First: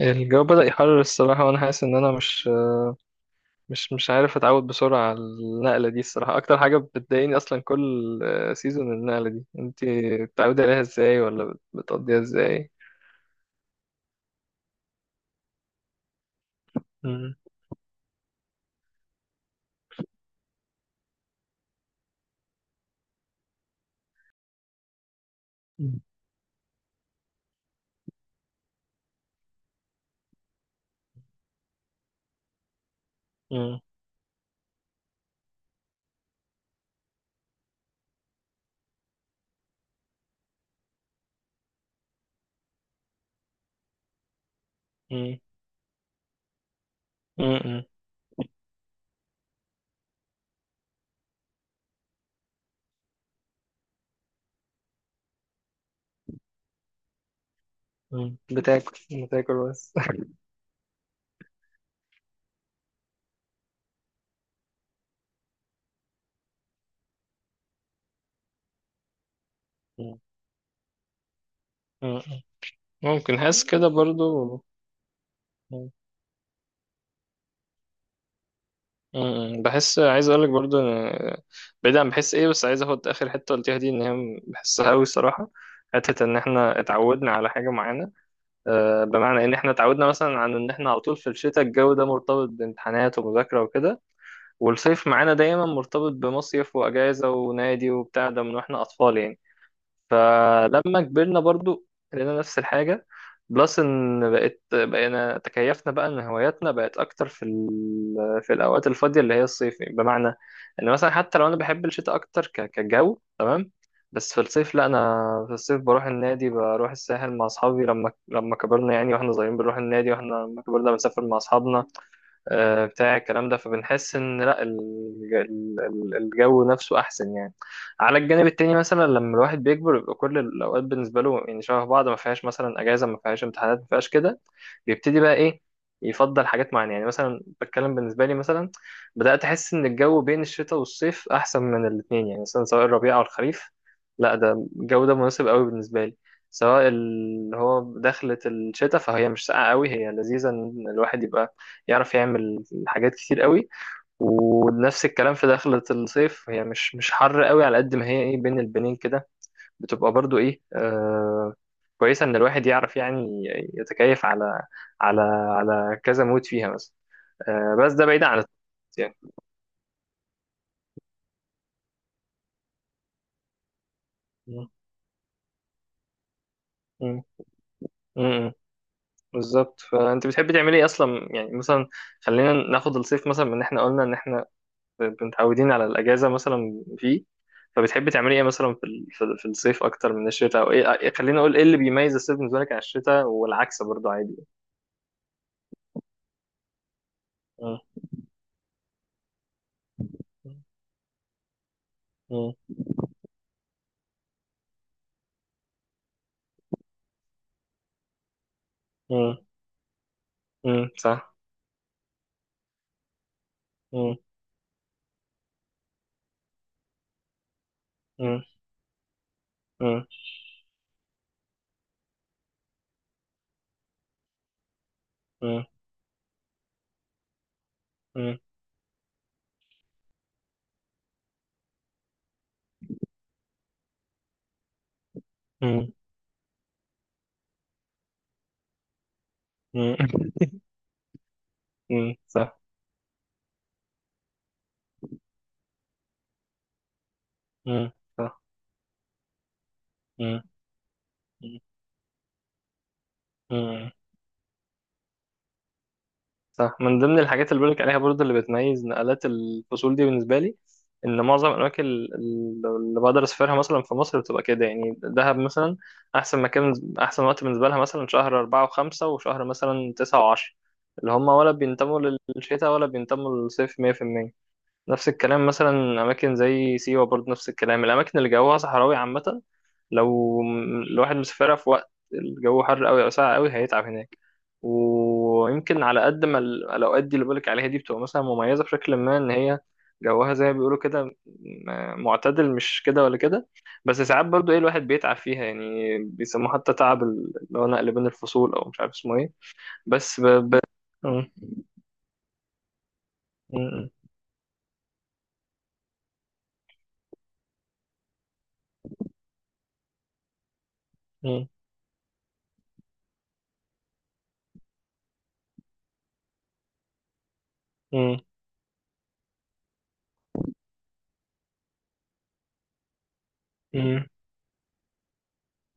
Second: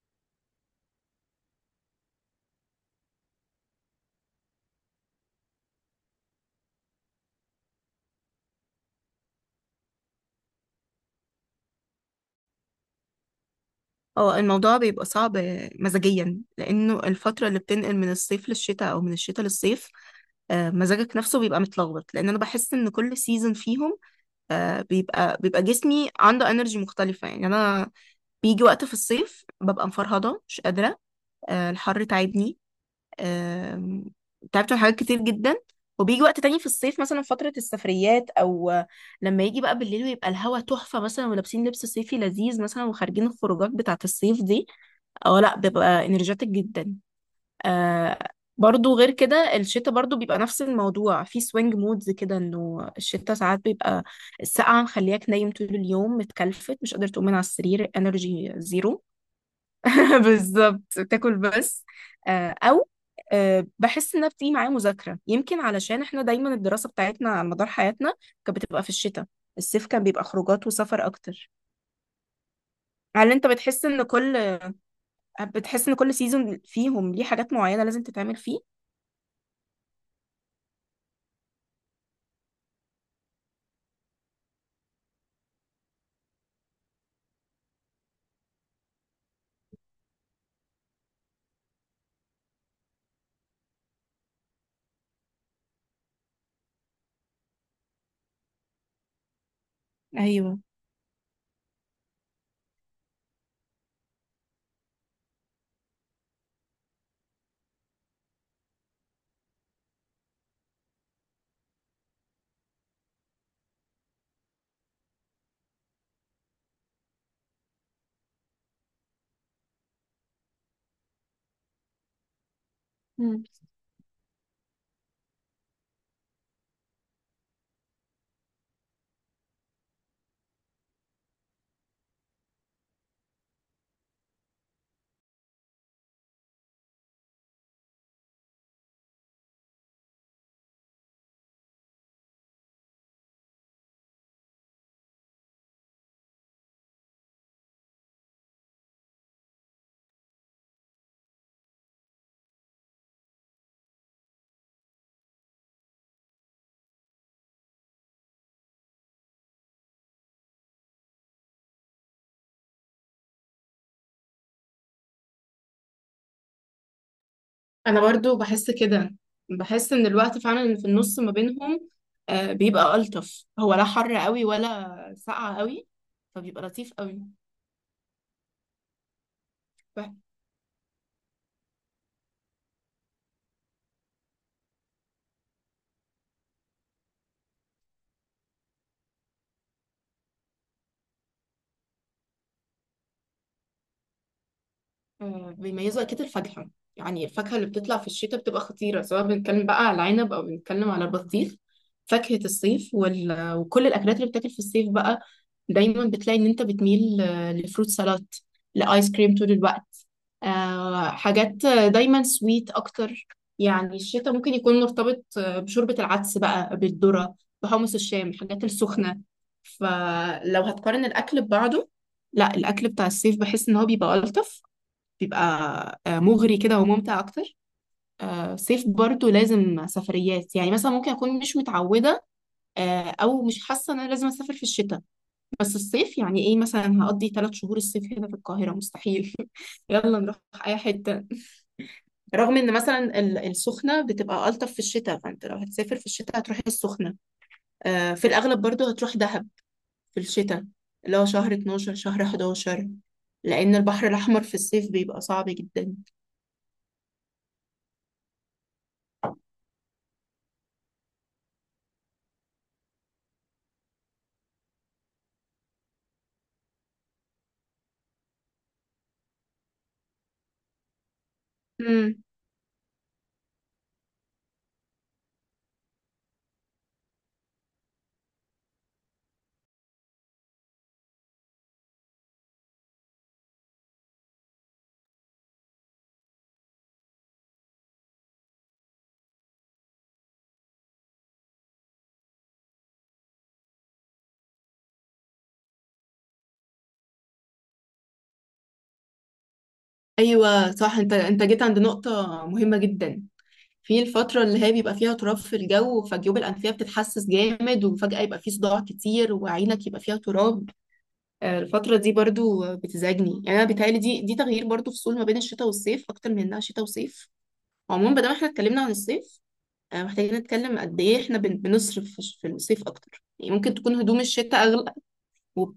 الجو بدأ يحرر الصراحة وأنا حاسس إن أنا مش عارف أتعود بسرعة على النقلة دي. الصراحة أكتر حاجة بتضايقني أصلا كل سيزون النقلة دي، أنت بتتعودي عليها إزاي ولا بتقضيها إزاي؟ اه الموضوع بيبقى صعب، مزاجيا لانه مم. الفتره اللي بتنقل من الصيف للشتاء او من الشتاء للصيف. مزاجك نفسه بيبقى متلخبط لان انا بحس ان كل سيزون فيهم بيبقى مم. جسمي عنده انرجي مختلفه. يعني انا بيجي وقت في الصيف ببقى مفرهده مش قادره، الحر تعبني. مم. آم، تعبت من حاجات كتير جدا. وبيجي وقت تاني في الصيف، مثلا فترة السفريات، أو لما يجي بقى بالليل ويبقى الهوا تحفة مثلا ولابسين لبس صيفي لذيذ مثلا وخارجين الخروجات بتاعة الصيف دي، مم. اه لا ببقى انرجيتك جدا. مم. آه، برضو غير كده الشتاء برضو بيبقى نفس الموضوع، في سوينج مودز كده، انه الشتاء ساعات بيبقى السقعة مخلياك نايم طول اليوم متكلفت مش قادر تقوم من على السرير، مم. انرجي بتاكل زيرو. بتاكل بس. بالظبط، تاكل بس. آه، او آه، بحس انها بتيجي معايا مذاكره، يمكن علشان احنا دايما الدراسه بتاعتنا على مدار حياتنا كانت بتبقى في الشتاء، الصيف كان مم. بيبقى خروجات وسفر اكتر. مم. هل ممكن انت حاسس بتحس كده ان كل برضو. بتحس مم. ان كل سيزون فيهم ليه حاجات معينه لازم تتعمل فيه؟ مم. بحس عايز أقولك برضو بعيد عن بحس إيه، بس عايز أخد آخر حتة قلتيها دي إن هي بحسها أوي الصراحة، حتة إن إحنا اتعودنا على حاجة معينة. بمعنى ان احنا اتعودنا مثلا عن ان احنا على طول في الشتاء الجو ده مرتبط بامتحانات ومذاكرة وكده، والصيف معانا دايما مرتبط بمصيف واجازة ونادي وبتاع ده من واحنا اطفال يعني. ايوه. فلما كبرنا برضو لقينا نفس الحاجة. بلس ان بقينا تكيفنا بقى ان هواياتنا بقت اكتر في الاوقات الفاضية اللي هي الصيف، بمعنى ان مثلا حتى لو انا بحب الشتاء اكتر كجو تمام. بس في الصيف لا، انا في الصيف بروح النادي بروح الساحل مع اصحابي لما كبرنا يعني. واحنا صغيرين بنروح النادي، واحنا لما كبرنا بنسافر مع اصحابنا. بتاع مم. الكلام ده، فبنحس ان لا الجو نفسه احسن يعني. على الجانب التاني مثلا، لما الواحد بيكبر بيبقى كل الاوقات بالنسبه له يعني شبه بعض، ما فيهاش مثلا اجازه ما فيهاش امتحانات ما فيهاش كده. بيبتدي بقى ايه يفضل حاجات معينه يعني. مثلا بتكلم بالنسبه لي، مثلا بدات احس ان الجو بين الشتاء والصيف احسن من الاثنين، يعني مثلا سواء الربيع او الخريف، لا ده الجو ده مناسب قوي بالنسبه لي. سواء اللي هو دخلت الشتاء فهي مش ساقعه قوي، هي لذيذه ان الواحد يبقى يعرف يعمل حاجات كتير قوي. ونفس الكلام في دخلة الصيف، هي مش حر قوي، على قد ما هي ايه بين البنين كده بتبقى برضو ايه. كويسة ان الواحد يعرف يعني يتكيف على على كذا مود فيها مثلا. بس انا ده بعيد برضو عن الطقس بحس كده، يعني. بحس ان الوقت فعلا اللي في النص ما بينهم بيبقى الطف، هو لا حر قوي م- ولا ساقع قوي، فبيبقى لطيف قوي. م- م- بالظبط. فانت بتحبي تعملي ايه اصلا يعني، مثلا خلينا ناخد الصيف مثلا من ان احنا قلنا ان احنا متعودين على الأجازة مثلا فيه. فبتحبي تعملي إيه مثلا في الصيف أكتر من الشتاء؟ أو خليني أقول إيه اللي بيميز الصيف بالنسبة لك عن الشتاء، والعكس برضه عادي. بيميزوا اكيد الفاكهه، يعني الفاكهه اللي مم. بتطلع في الشتاء بتبقى خطيره، سواء بنتكلم بقى على العنب او بنتكلم على البطيخ. فاكهه مم. الصيف وال... وكل الاكلات اللي بتاكل في الصيف بقى، دايما بتلاقي ان انت بتميل لفروت سلطات، لايس كريم مم. طول الوقت، مم. صح. حاجات دايما سويت اكتر. يعني مم. الشتاء ممكن يكون مرتبط بشوربه العدس بقى، بالذره، بحمص الشام، مم. الحاجات السخنه. مم. فلو هتقارن الاكل ببعضه، لا الاكل بتاع الصيف بحس ان هو بيبقى الطف، بيبقى مم. مغري كده وممتع اكتر. مم. آه، صيف برضو لازم سفريات، يعني مثلا ممكن اكون مش متعوده آه، او مش حاسه ان انا لازم اسافر في الشتاء، بس مم. الصيف يعني ايه مثلا، هقضي ثلاث شهور الصيف هنا في القاهره؟ مستحيل. يلا نروح اي حته. مم. رغم صح. ان مثلا ال- السخنه بتبقى الطف في الشتاء، فانت لو هتسافر في الشتاء هتروح السخنه، مم. في صح. الاغلب، برضو هتروح دهب في مم. الشتاء، اللي هو شهر 12 شهر 11، لان مم. البحر الاحمر في الصيف بيبقى صعب جدا. صح. من ضمن الحاجات اللي بقولك عليها برضه اللي بتميز نقلات الفصول دي بالنسبة لي، إن معظم الأماكن اللي بقدر أسافرها مثلا في مصر بتبقى كده يعني. دهب مثلا، أحسن مكان أحسن وقت بالنسبة لها مثلا شهر 4 وخمسة، وشهر مثلا 9 وعشرة، اللي هما ولا بينتموا للشتاء ولا بينتموا للصيف 100%. نفس الكلام مثلا، أماكن زي سيوة برضه نفس الكلام. الأماكن اللي جوها صحراوي عامة، لو الواحد مسافرها في وقت الجو حر قوي او ساقع قوي هيتعب هناك. ويمكن على قد ما الاوقات دي اللي بقولك عليها دي بتبقى مثلا مميزه بشكل ما ان هي جوها زي ما بيقولوا كده معتدل، مش كده ولا كده. بس ساعات برضو ايه الواحد بيتعب فيها يعني، بيسموه حتى تعب اللي هو نقل بين الفصول، او مش عارف اسمه ايه. بس ب... ب... ايوه صح، انت م- انت جيت عند نقطه مهمه جدا، م- في الفتره اللي هي بيبقى فيها تراب في الجو، فجيوب الانفيه بتتحسس جامد وفجاه يبقى في صداع كتير وعينك يبقى فيها تراب. م- الفتره دي برضو بتزعجني، يعني انا بيتهيألي دي تغيير برضو فصول ما بين الشتاء والصيف، اكتر من انها شتاء وصيف. عموما م- بدل ما احنا اتكلمنا عن الصيف، محتاجين نتكلم قد ايه احنا بن- بنصرف في الصيف اكتر. يعني ممكن تكون م- هدوم الشتاء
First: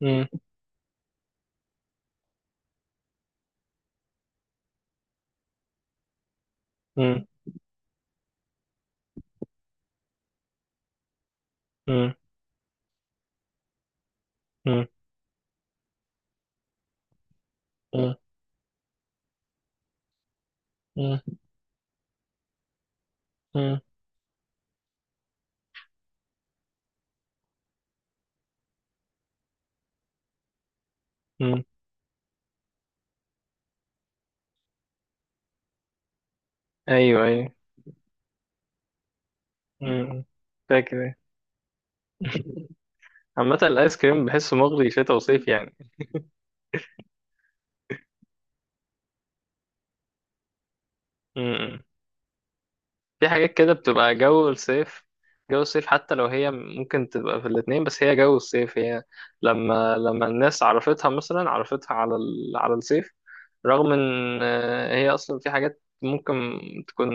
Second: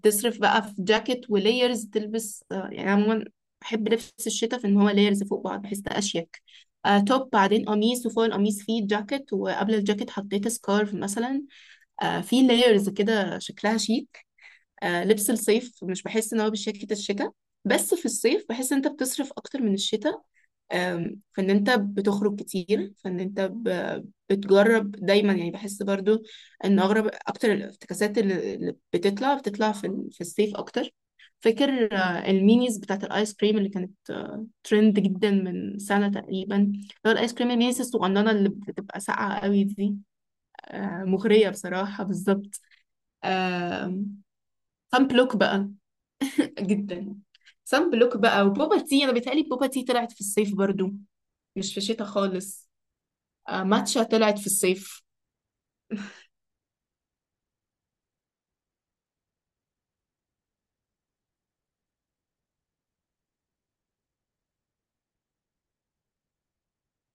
م- بقى في جاكيت وليرز تلبس، يعني عموما بحب لبس الشتاء في ان هو ليرز فوق بعض، بحس ده اشيك. م- م- توب بعدين قميص وفوق القميص فيه جاكيت وقبل الجاكيت حطيت سكارف مثلا، م- في لايرز كده شكلها شيك. لبس الصيف مش بحس ان هو بشياكة الشتاء، بس في م- الصيف بحس ان انت بتصرف اكتر من الشتاء. م- م- فان انت بتخرج كتير، فان انت ب- بتجرب دايما. يعني بحس برضو ان اغرب اكتر الافتكاسات اللي بتطلع في ال- في الصيف اكتر. م- فاكر المينيز بتاعت الايس كريم اللي كانت ترند جدا من سنة تقريبا، اللي هو ايوه، الايس كريم ايوه. المينيز الصغننة اللي بتبقى ساقعة قوي م- دي، م. فاكر أيوه. مغرية بصراحة، بالظبط. عامة الآيس كريم بحسه مغري سان شتا بلوك وصيف بقى يعني. جدا، سان بلوك بقى وبوبا تي. انا بيتهيألي بوبا تي طلعت في الصيف برضو، م- مش في م. الشتاء خالص. في حاجات كده ماتشا بتبقى طلعت في جو الصيف. الصيف. جو الصيف حتى لو هي ممكن تبقى في الاتنين، بس هي جو الصيف. هي لما الناس عرفتها مثلا عرفتها على الصيف. رغم ان هي اصلا في حاجات ممكن تكون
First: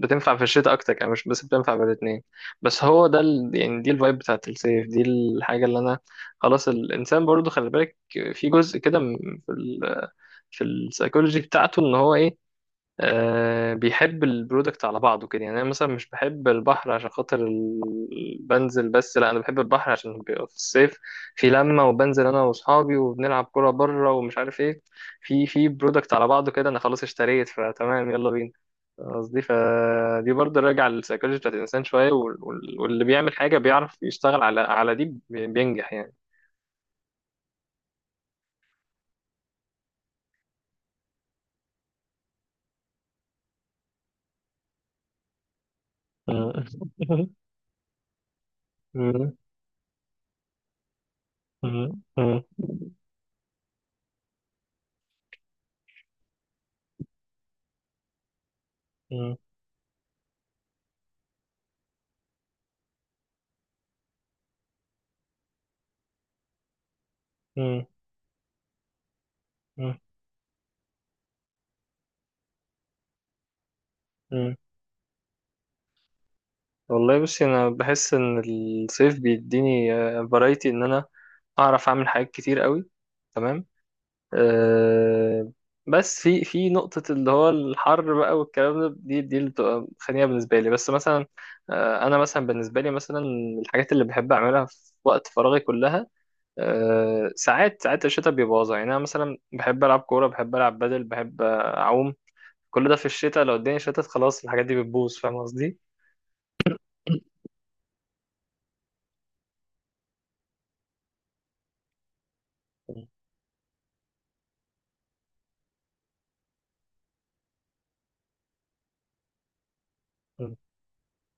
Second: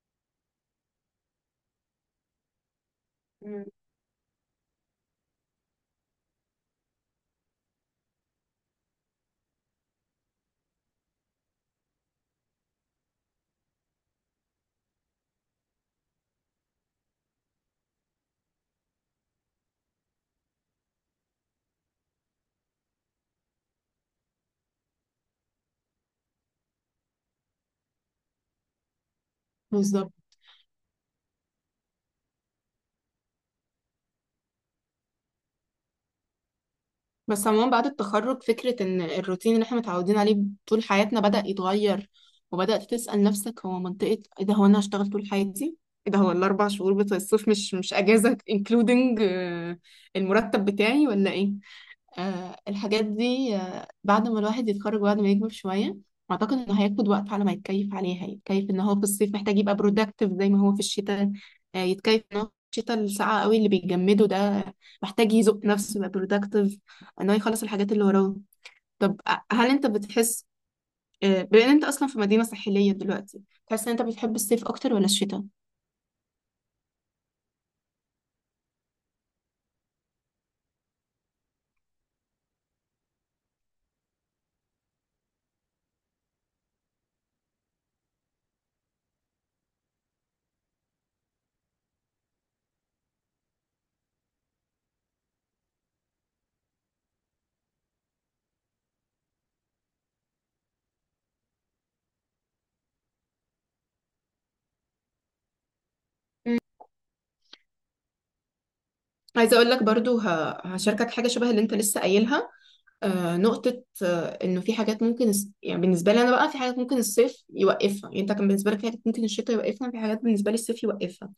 بتنفع في الشتاء اكتر يعني، مش بس بتنفع في الاتنين. بس هو مم. يعني دي الفايب بتاعت الصيف، دي الحاجة اللي انا. خلاص، الانسان برضو خلي بالك في جزء كده في السايكولوجي بتاعته ان هو ايه. بيحب البرودكت على بعضه كده. يعني انا مثلا مش بحب البحر عشان خاطر بنزل بس، لا انا بحب البحر عشان بيبقى في الصيف في لمه، وبنزل انا واصحابي وبنلعب كوره بره ومش عارف ايه. في برودكت على بعضه كده، انا خلاص اشتريت فتمام يلا بينا. قصدي بالظبط. فدي برضه راجع للسيكولوجي بتاعت الانسان شويه، واللي بيعمل حاجه بيعرف يشتغل على دي بينجح يعني. بس عموما بعد التخرج، فكرة ان الروتين اللي احنا متعودين عليه طول حياتنا بدأ يتغير، وبدأت تسأل نفسك هو منطقة ايه ده، هو انا هشتغل طول حياتي؟ ايه ده، هو مم. الاربع شهور بتوع الصيف مش اجازة including مم. المرتب بتاعي ولا ايه؟ مم. مم. الحاجات دي بعد ما الواحد يتخرج وبعد ما يكبر شوية، أعتقد إنه هياخد وقت على ما يتكيف عليها. يتكيف إن هو في الصيف محتاج يبقى برودكتيف زي ما هو في الشتاء، يتكيف إن هو في الشتاء الساقعة قوي اللي بيجمده ده محتاج يزق نفسه يبقى برودكتيف، إن هو يخلص مم. الحاجات اللي وراه. طب أ- هل أنت بتحس، بما إن أنت أصلا في مدينة ساحلية دلوقتي، تحس إن أنت بتحب مم. الصيف أكتر ولا الشتاء؟ والله بصي، انا بحس ان الصيف بيديني فرايتي ان انا اعرف اعمل حاجات كتير قوي تمام. أه، بس في في نقطة اللي هو الحر بقى والكلام ده، دي اللي بتبقى خانية بالنسبة لي، بس مثلا. أه، انا مثلا بالنسبة لي، مثلا الحاجات اللي بحب اعملها في وقت فراغي كلها، أه ساعات الشتاء بيبوظها يعني. انا مثلا بحب العب كورة، بحب العب بدل، بحب اعوم. كل ده في الشتاء، لو الدنيا شتت خلاص الحاجات دي بتبوظ، فاهم قصدي؟ مم. عايزة أقول لك برضو، ه- هشاركك حاجة شبه اللي أنت لسه قايلها. نقطة إنه في حاجات ممكن الس-، يعني بالنسبة لي أنا بقى في حاجات ممكن الصيف يوقفها. يعني أنت كان بالنسبة لك في حاجات ممكن الشتاء يوقفها، في حاجات بالنسبة لي الصيف يوقفها.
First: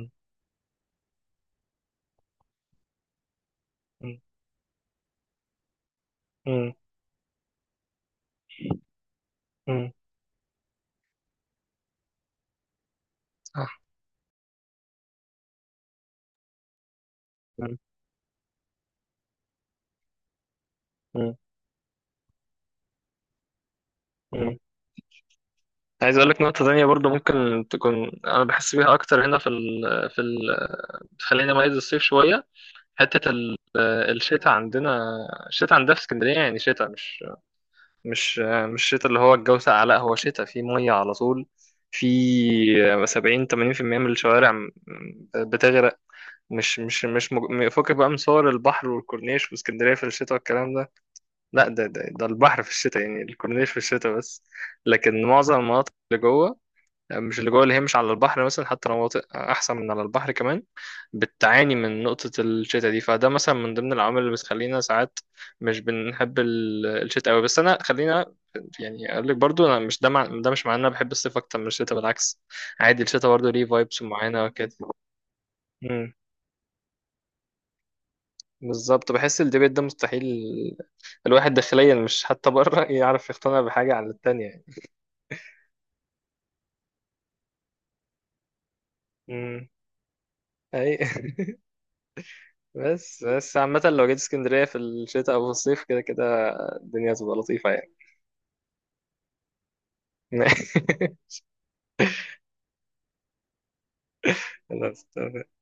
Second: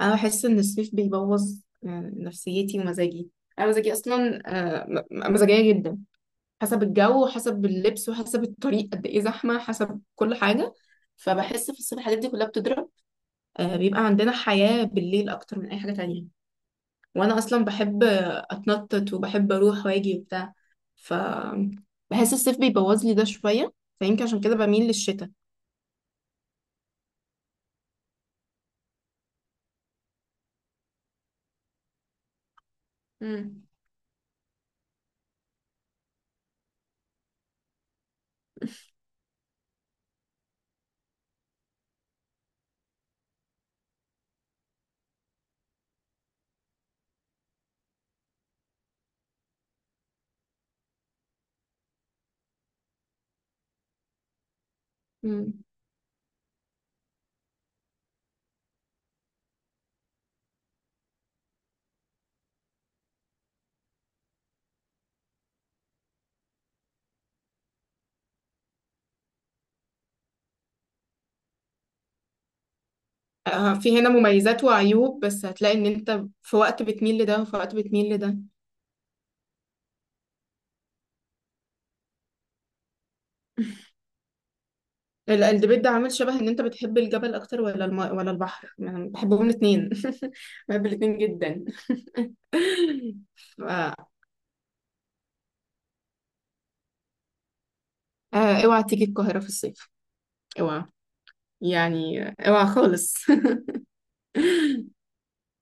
أنا بحس إن الصيف بيبوظ نفسيتي ومزاجي. أنا مزاجي مم. أصلا آه، م- م- مزاجية جدا، مم. حسب الجو وحسب اللبس وحسب الطريق قد إيه زحمة، مم. حسب كل حاجة. فبحس في الصيف الحاجات دي كلها بتضرب. صح. بيبقى عندنا حياة بالليل أكتر من أي حاجة تانية، وانا اصلا مم. بحب اتنطط وبحب اروح واجي وبتاع، ف مم. بحس الصيف بيبوظ لي ده شويه، فيمكن عشان كده مم. بميل للشتاء. عايز اقول لك نقطة تانية برضو ممكن تكون انا بحس بيها اكتر هنا في ال... خلينا ميز الصيف شوية، حتة ال... مم. الشتاء عندنا. في اسكندرية يعني شتاء مش مش شتاء اللي هو الجو ساقع، لا هو شتاء فيه مية على طول. في 70 80% من الشوارع بتغرق. مش مش مش مج... فكك بقى من صور البحر والكورنيش واسكندرية في الشتاء والكلام ده. لا، ده البحر في الشتاء، يعني الكورنيش في الشتاء بس. لكن مم. معظم المناطق اللي جوه، مش، اللي جوه اللي هي مش على البحر، مثلا حتى لو مناطق احسن من على البحر كمان، بتعاني من نقطة الشتاء دي. فده مثلا من ضمن العوامل اللي بتخلينا ساعات مش بنحب الشتاء قوي. بس انا خلينا يعني اقول لك برضو، انا مش ده مع... ده مش معناه إن انا بحب الصيف اكتر من الشتاء، بالعكس، عادي الشتاء برضو ليه في فايبس هنا معينة مميزات وكده. وعيوب، بس هتلاقي ان مم. انت في وقت بتميل لده وفي وقت بتميل لده. بالظبط، بحس الديبيت ده مستحيل الواحد داخليا مش حتى بره يعرف يقتنع بحاجة عن التانية. ال- الديبيت ده عامل شبه ان انت بتحب الجبل اكتر ولا الماء ولا البحر، يعني أنا بحبهم امم الاثنين، بحب اي. الاثنين جدا. بس ف... عامة لو جيت اسكندرية في الشتاء او في الصيف كده كده الدنيا هتبقى لطيفة يعني. اوعى تيجي القاهرة في الصيف، اوعى، يعني اوعى خالص. خلاص.